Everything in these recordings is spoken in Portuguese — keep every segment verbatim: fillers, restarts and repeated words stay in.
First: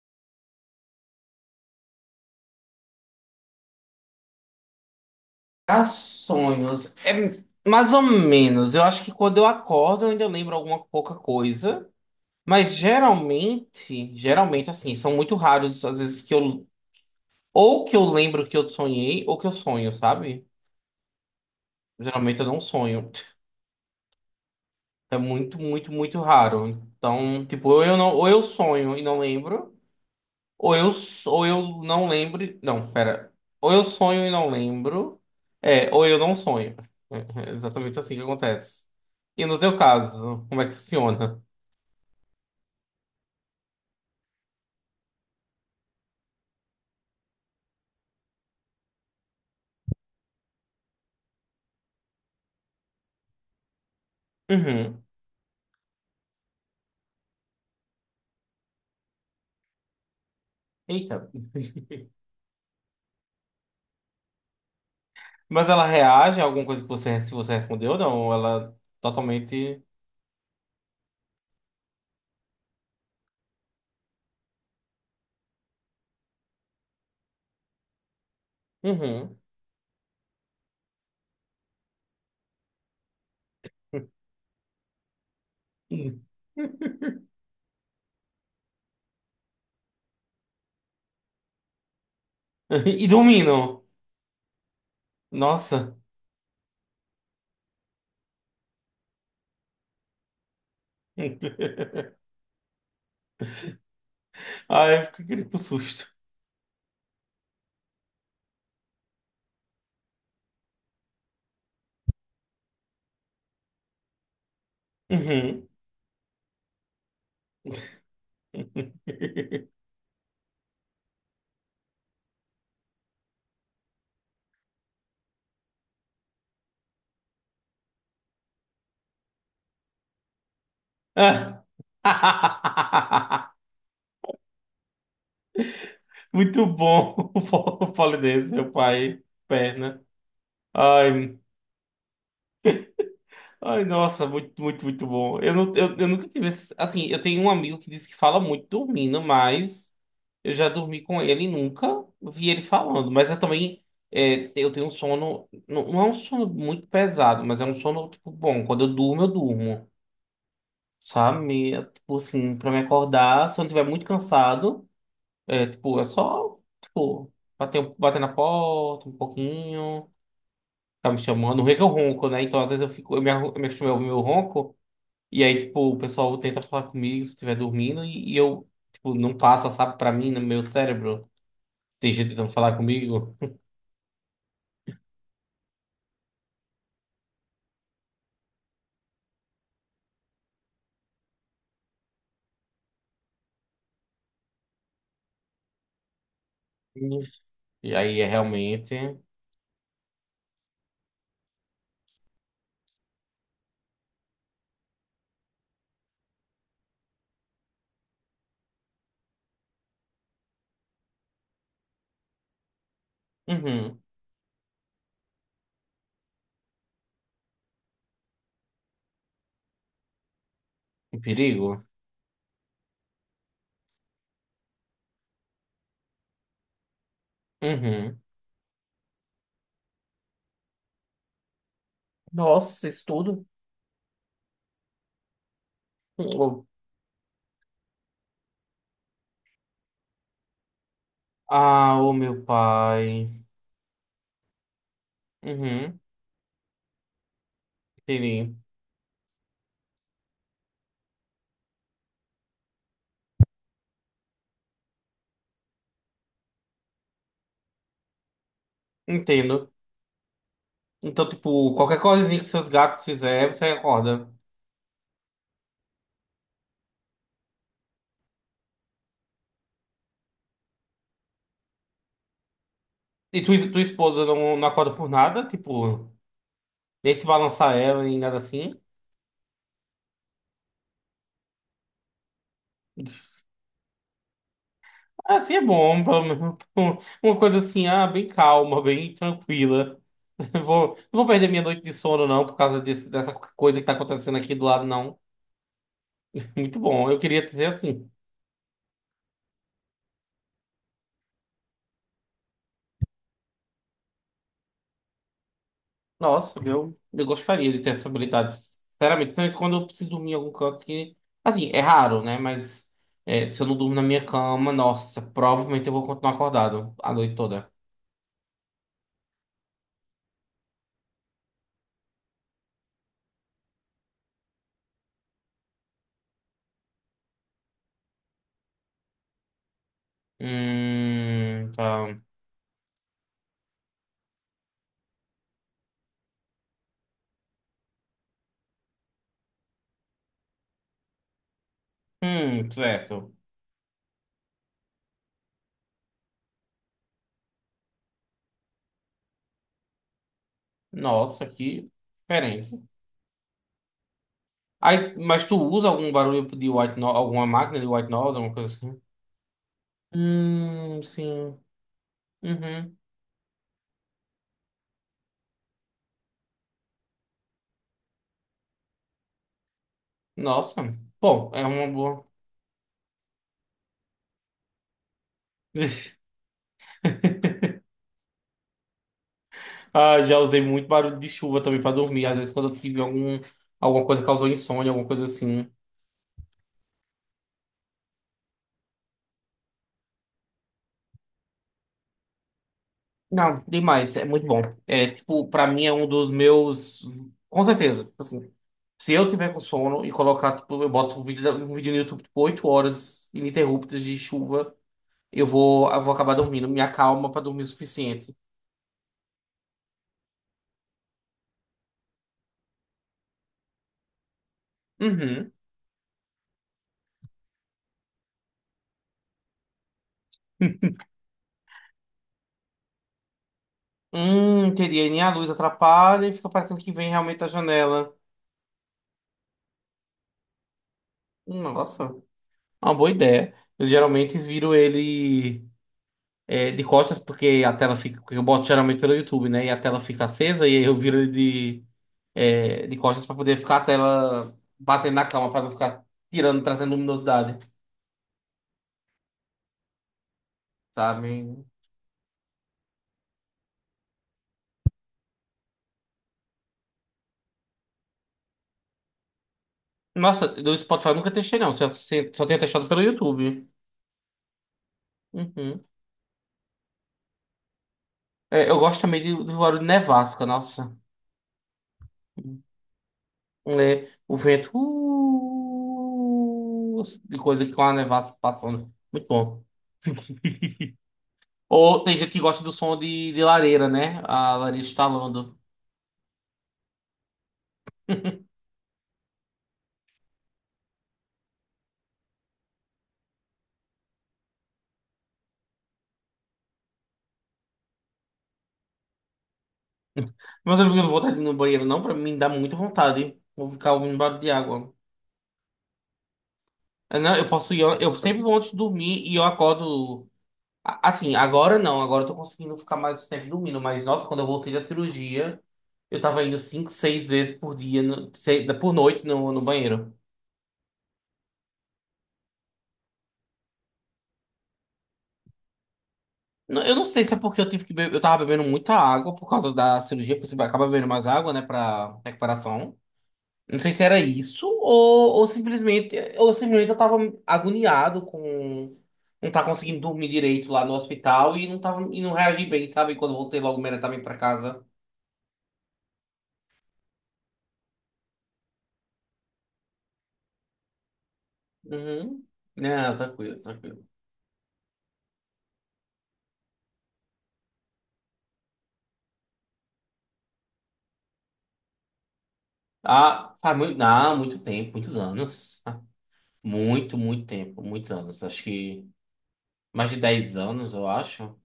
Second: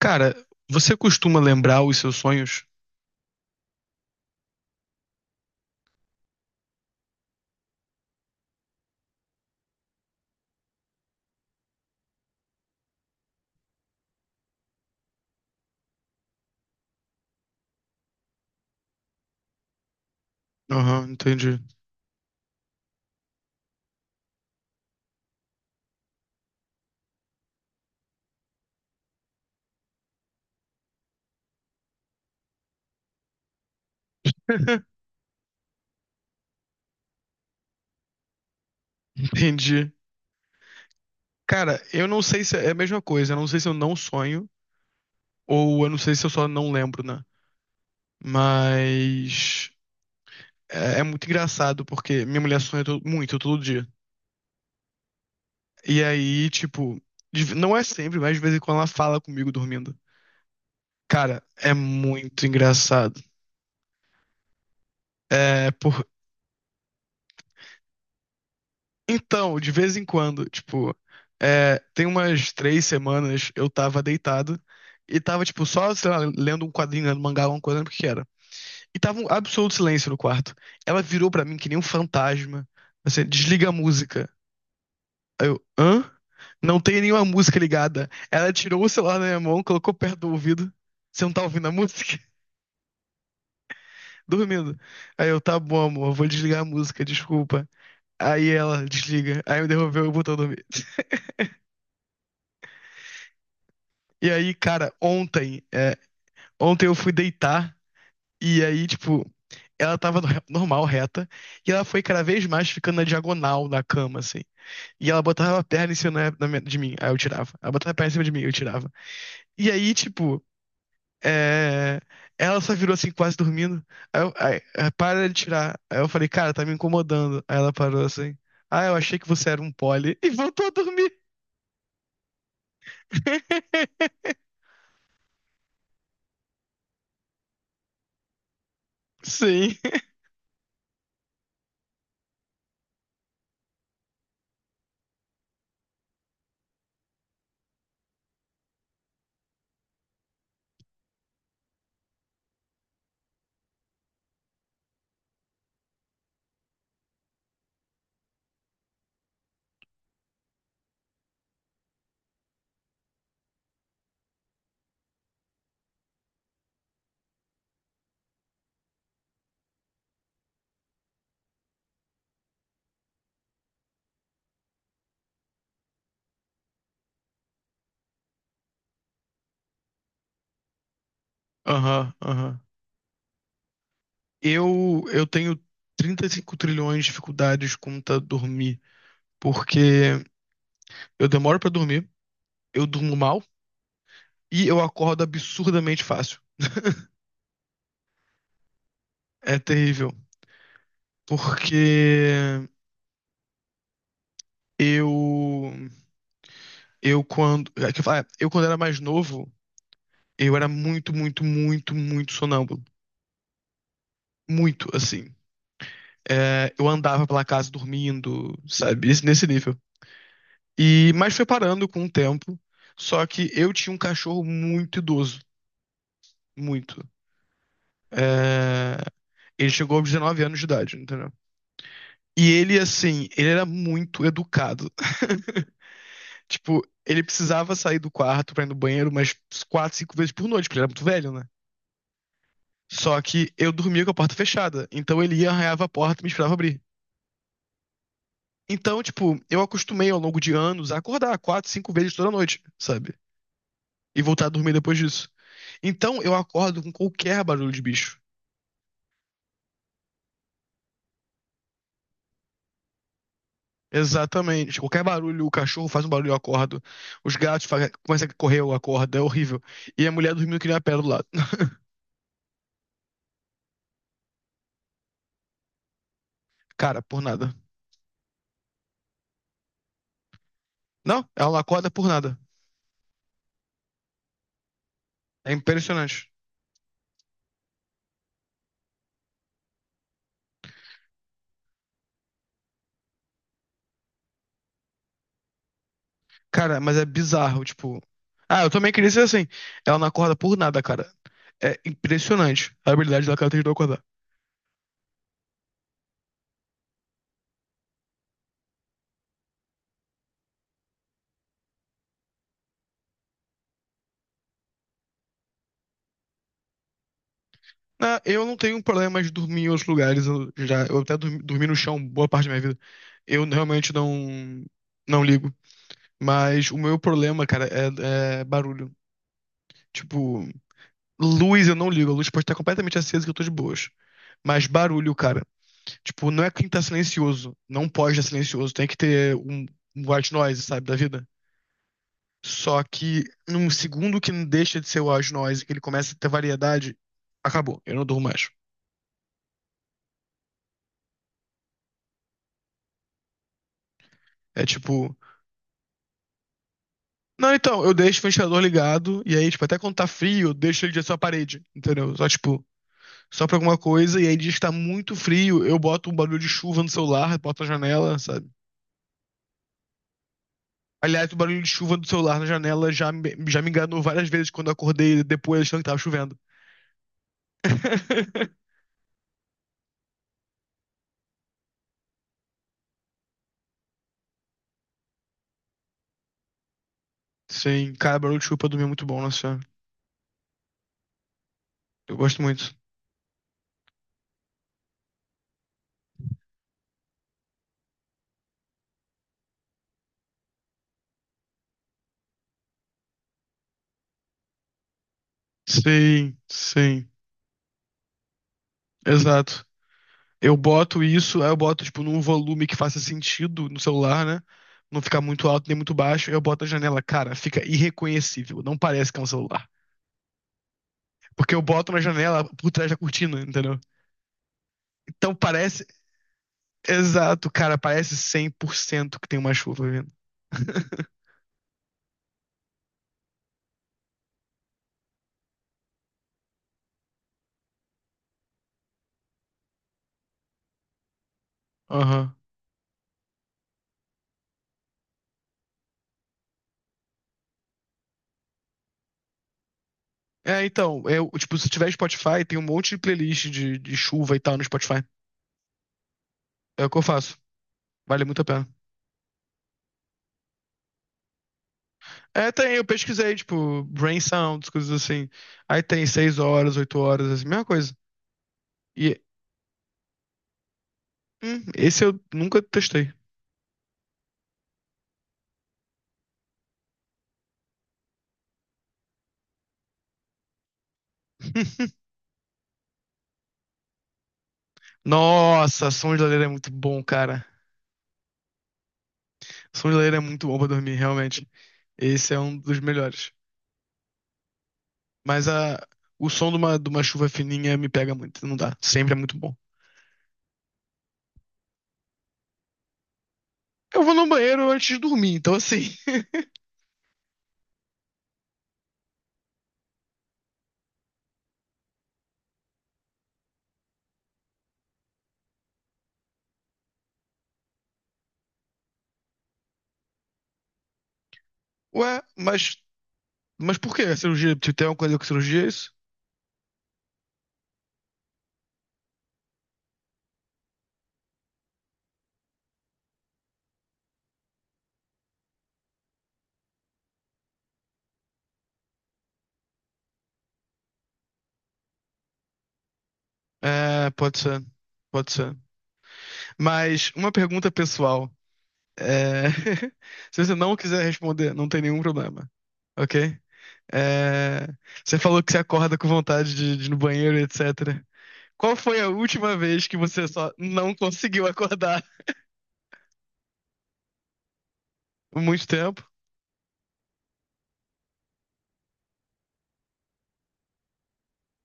Cara, você costuma lembrar os seus sonhos? Ah, sonhos. É mais ou menos. Eu acho que quando eu acordo, eu ainda lembro alguma pouca coisa. Mas geralmente, geralmente, assim, são muito raros às vezes que eu. Ou que eu lembro que eu sonhei, ou que eu sonho, sabe? Aham, entendi. Geralmente eu não sonho. É muito, muito, muito raro. Então, tipo, ou eu não, ou eu sonho e não lembro. Ou eu, s- ou eu não lembro. e- Não, pera. Ou eu sonho e não lembro. É, ou eu não sonho. É é exatamente assim que acontece. E no teu Entendi. caso, como é que funciona? Cara, eu não sei se é a mesma coisa. Eu não sei se eu não sonho ou eu não sei se eu só não lembro, né? Mas é, é muito engraçado porque minha mulher sonha to- muito todo dia. Uhum. E aí, tipo, de ve- não é sempre, mas de vez em quando ela fala comigo dormindo. Eita. Cara, é muito engraçado. É. Mas ela reage a alguma coisa que você, se você respondeu ou não? Ela Então, de totalmente. vez em quando, tipo, é, tem umas três semanas eu tava deitado e tava, tipo, só, sei lá, lendo um quadrinho, lendo mangá, alguma coisa, não lembro o que que era. E tava um Uhum. absoluto silêncio no quarto. Ela virou pra mim que nem um fantasma. Assim, desliga a música. Aí eu, hã? Não tem nenhuma música ligada. Ela tirou o celular da minha mão, colocou perto do ouvido. Você não tá ouvindo a música? E dormindo. Dormindo. Aí eu, tá bom, Nossa. amor, vou desligar a música, desculpa. Aí ela desliga. Aí me devolveu e botou a dormir. E aí, cara, Ai, eu fiquei com ontem, é, susto. ontem eu fui deitar e aí, tipo, ela tava no- normal, reta, e ela foi cada vez mais ficando na diagonal na cama, assim. E ela botava a Uhum. perna em cima na- na minha- de mim, aí eu tirava. Ela botava a perna em cima de mim, eu tirava. E aí, tipo, é, ela só virou assim, quase dormindo. Aí eu, aí, aí, para de tirar. Aí eu falei, cara, tá me incomodando. Aí ela parou assim. Ah, eu achei que você era um pole. E voltou a dormir. Ah. Muito bom o polonês, meu pai, Sim. perna. Ai, ai, nossa, muito, muito, muito bom. Eu, não, eu, eu nunca tive esse, assim, eu tenho um amigo que disse que fala muito dormindo, mas eu já dormi com ele e nunca vi ele falando. Mas eu também, é, eu tenho um sono, não, não é um sono muito pesado, mas é um sono, tipo, bom. Quando eu durmo, eu durmo, sabe? É, tipo assim, pra me acordar, se eu não estiver muito cansado, é, tipo, é só, tipo... Bater, um, bater na porta um pouquinho. Tá me chamando. O ronco é o ronco, né? Então, às vezes eu fico, eu me, arru- eu me acostumei a ouvir meu ronco, e aí, tipo, o pessoal tenta falar comigo se eu estiver dormindo, e, e eu, tipo, não passa, sabe, pra mim, no meu cérebro. Tem Aham, gente tentando aham. falar comigo. Eu, eu tenho trinta e cinco trilhões de dificuldades contra dormir, porque eu demoro pra dormir, eu durmo mal e eu acordo absurdamente fácil. E aí é realmente. É terrível, porque eu eu quando é que eu falo, é, eu quando era mais novo, eu era muito, muito, muito, muito sonâmbulo, Uhum. muito assim. É, eu andava pela casa dormindo, sabe, Esse- nesse nível. E Um mas foi perigo. parando com o tempo. Só que eu tinha um cachorro muito idoso, muito. Uhum. É, ele chegou aos dezenove anos de idade, entendeu? E ele, Nossa, isso assim, tudo. ele era muito educado. Oh. Tipo, ele precisava sair do quarto pra ir no banheiro umas quatro, cinco vezes por noite, porque ele era muito velho, né? Ah, o meu Só pai. que eu dormia com a porta fechada. Então ele ia, arranhava a Uhum. porta e me esperava abrir. Entendi. Então, tipo, eu acostumei ao longo de anos a acordar quatro, cinco vezes toda noite, sabe? E voltar a dormir depois disso. Então eu acordo com qualquer barulho de bicho. Entendo. Então, tipo, qualquer coisinha que seus gatos fizerem, você acorda. Exatamente. Qualquer barulho, o cachorro faz um barulho, eu acordo. Os gatos fa- começam a correr, eu acordo. É horrível. E a mulher dormindo que nem uma pedra do lado. E tu, tua esposa não, não acorda por nada? Tipo. Cara, Nem por se nada. balançar ela e nada assim. Não, ela não acorda por nada. É Assim é bom, pelo impressionante. menos uma coisa assim, ah, bem calma, bem tranquila. Vou, não vou perder minha noite de sono, não, por causa desse- dessa coisa que tá acontecendo aqui do lado, não. Muito Cara, mas é bom, eu queria bizarro, dizer tipo. assim. Ah, eu também queria ser assim. Ela não acorda por nada, cara. É impressionante a habilidade da cara de não acordar. Nossa, eu, eu gostaria de ter essa habilidade. Sinceramente, principalmente quando eu preciso dormir em algum canto que. Assim, é raro, né? Mas é, se eu não durmo na minha cama, nossa, provavelmente eu vou continuar acordado a noite toda. Ah, eu não tenho problema de dormir em outros lugares. Eu já, eu até dormi, dormi no chão boa parte da minha vida. Eu realmente não, não ligo. Mas o meu problema, cara, é, é barulho. Tipo, luz Hum, eu não ligo. A tá. luz pode estar completamente acesa que eu tô de boas. Mas barulho, cara. Tipo, não é que tá silencioso. Não pode estar silencioso. Tem que ter um, um white noise, sabe, da vida. Hum, Só que certo. num segundo que não deixa de ser o white noise, que ele começa a ter variedade, acabou. Eu não durmo mais. Nossa, que diferente. É tipo. Aí, mas tu usa algum barulho de white noise, alguma Não, máquina então, de eu white deixo o noise, alguma ventilador coisa assim? ligado, e aí, tipo, até quando tá frio, eu deixo ele Hum, direto na sim. parede, entendeu? Só, tipo, Uhum. só pra alguma coisa, e aí diz que tá muito frio, eu boto um barulho de chuva no celular, boto na janela, sabe? Nossa. Aliás, o Bom, barulho é de uma chuva do boa. celular na janela já me, já me enganou várias vezes quando eu acordei depois achando que tava chovendo. Ah, já usei muito barulho de chuva também pra dormir. Às vezes quando eu tive algum, alguma coisa que causou insônia, alguma coisa assim. Sim, cara, barulho de chuva pra dormir é muito bom, nossa senhora. Eu gosto muito. Não, demais. É muito bom. É, tipo, pra mim é um dos meus... Com certeza. Tipo assim, se eu tiver com sono e colocar, tipo, eu boto um vídeo, um vídeo no YouTube, tipo, oito horas ininterruptas de chuva... Eu vou, eu vou acabar Sim, dormindo. Me sim, acalma pra dormir o suficiente. exato. Eu boto isso, aí eu boto, tipo, num volume que faça sentido no celular, né? Não ficar muito Uhum. alto nem muito baixo. Eu boto na janela, cara, fica irreconhecível. Não parece que é um celular. Porque eu boto na janela por trás da cortina, entendeu? Hum, teria nem Então a luz parece. atrapalha e fica parecendo que vem realmente da Exato, cara, janela. parece cem por cento que tem uma chuva vindo. Hum, Nossa, uma boa ideia. Eu geralmente viro ele é, de costas, porque a tela fica. Eu boto geralmente pelo YouTube, né? E a tela fica acesa, e aí eu viro ele de, Aham. é, de costas pra poder ficar a tela batendo na cama, pra não ficar tirando, trazendo luminosidade, É, então, eu, tipo, sabe? se tiver Spotify, tem um monte de playlist de, de chuva e tal no Spotify. É o que eu faço. Vale muito a pena. Nossa, do Spotify eu nunca testei, não. Só, só É, tenho tem, eu testado pelo pesquisei, YouTube. tipo, brain sounds, coisas assim. Aí Uhum. tem seis horas, oito horas, assim, mesma coisa. É, eu gosto E também de- do barulho de nevasca, nossa. hum, esse eu nunca testei. É, o vento. uh, de coisa que com a nevasca passando. Muito bom. Ou tem gente que gosta do som de, de lareira, né? A lareira estalando. Nossa, som de lareira é muito bom, cara. Som de lareira é muito bom pra dormir, realmente. Esse é um dos melhores. Mas a, o som de uma, de uma chuva fininha me pega muito, não dá. Sempre é muito bom. Mas eu não tenho vontade de ir no banheiro, não. Pra mim dá muita vontade. Vou ficar Eu vou ouvindo no barulho de banheiro antes água. de dormir, então assim. Eu, não, eu posso ir. Eu sempre vou antes de dormir e eu acordo. a- Assim, agora não. Agora eu tô conseguindo ficar mais tempo dormindo. Mas, nossa, quando eu voltei da cirurgia. Eu tava indo cinco, seis vezes por dia, no- seis- por noite no, no banheiro. Ué, mas, mas por que a cirurgia? Tu tem alguma coisa com cirurgia, é isso? Não- Eu não sei se é porque eu tive que beber, eu tava bebendo muita água por causa da cirurgia, porque você acaba bebendo mais água, né, pra recuperação. Não sei se era isso ou, ou simplesmente, ou simplesmente eu tava agoniado com não tá conseguindo dormir direito lá no hospital e não tava e não reagi bem, sabe? Quando eu voltei logo É, imediatamente pra pode ser. casa. Pode ser. Mas uma pergunta pessoal. É, se você não quiser responder, não tem nenhum Uhum. problema. Não, Ok? tranquilo, tranquilo. É, você falou que você acorda com vontade de, de ir no banheiro, etcétera. Qual foi a última vez que você só não conseguiu acordar Ah, faz muito, não, muito tempo, muitos por muito anos. tempo? Muito, muito tempo, muitos anos. Acho que mais de dez anos, eu acho.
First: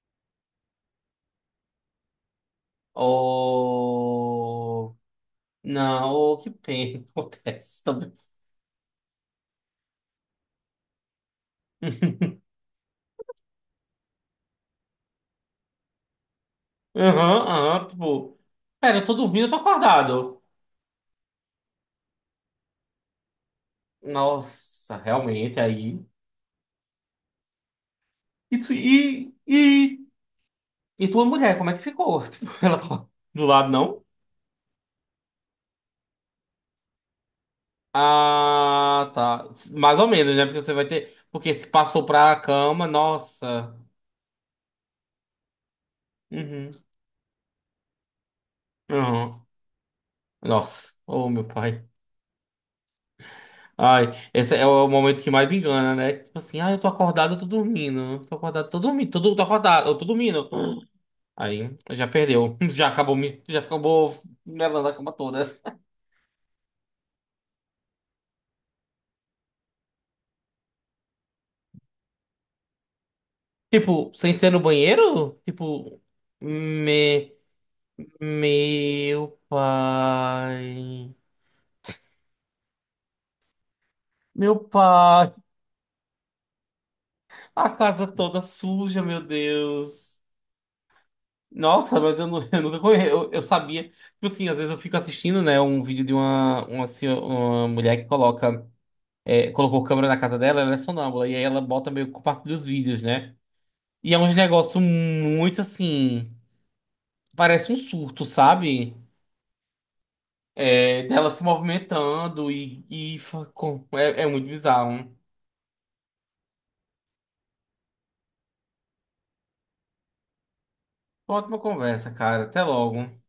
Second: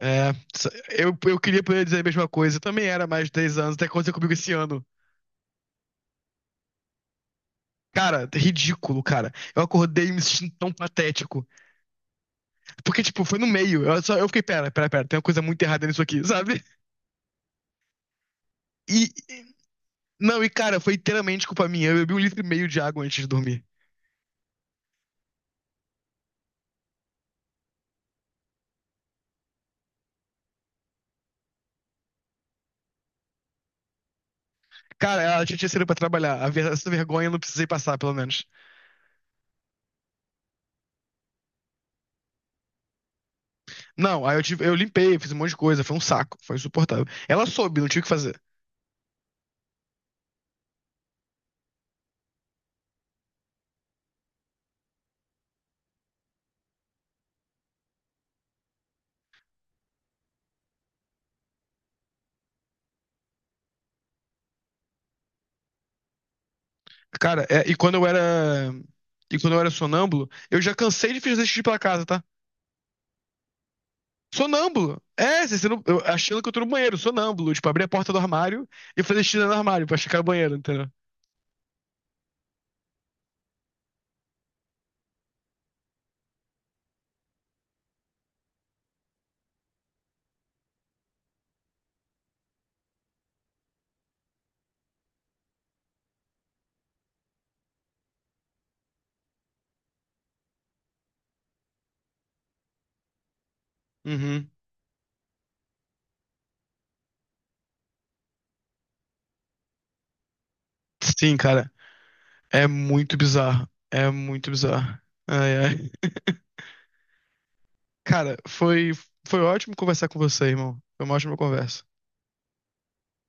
É, só- Eu, eu queria poder dizer a mesma coisa. Eu também era mais de dez anos, até aconteceu comigo esse ano. Ou. Não, ou que pena acontece também. Cara, ridículo, cara. Eu acordei me sentindo tão patético. Porque, tipo, foi no meio. Eu, só, eu fiquei, pera, pera, pera, tem uma coisa muito errada nisso aqui, sabe? Aham, aham, tipo. Pera, eu E, tô dormindo, eu tô Não, acordado. e cara, foi inteiramente culpa minha. Eu bebi um litro e meio de água antes de dormir. Nossa, realmente, aí. E, tu- e, e, e tua mulher, como é que ficou? Tipo, ela tá do lado, não? Cara, ela já tinha saído pra trabalhar. A ver- Essa vergonha eu não precisei passar, pelo menos. Ah, tá. Mais ou menos, né? Porque você vai ter. Porque se passou pra cama, nossa. Não, aí eu, tive, eu limpei, fiz um monte de coisa. Foi um saco, foi Uhum. insuportável. Ela soube, não tinha o que fazer. Uhum. Nossa. Oh, meu pai. Ai, esse é o momento que mais engana, né? Tipo assim, ah, eu tô acordado, eu tô dormindo. Tô acordado, tô dormindo. Tô, tô acordado, eu tô dormindo. Aí, já perdeu. Já acabou, me- já acabou melando a cama toda. Cara, é, e quando eu era. E quando eu era sonâmbulo, eu já cansei de fazer xixi pela casa, tá? Tipo, sem ser no Sonâmbulo. banheiro? É, você não, eu, Tipo, achando que eu tô no banheiro, me, sonâmbulo. Tipo, abrir a porta do armário e fazer xixi meu no armário pra checar o banheiro, entendeu? pai. Meu pai. A casa toda suja, meu Deus. Nossa, mas eu, nu- eu nunca conhe- Eu, eu sabia. Tipo assim, às vezes eu fico assistindo, né, um vídeo de uma, uma, senho- uma mulher que coloca. É, colocou câmera na casa dela, ela é sonâmbula. E aí ela bota meio que parte dos vídeos, né? E é um Uhum. negócio muito assim. Parece um surto, sabe? É, dela Sim, se cara. movimentando É e, muito e fa- bizarro. com- É é, é muito muito bizarro. bizarro. Ai, ai. Cara, foi, foi ótimo conversar com você, irmão. Foi uma ótima Ótima conversa. conversa, cara. Até logo.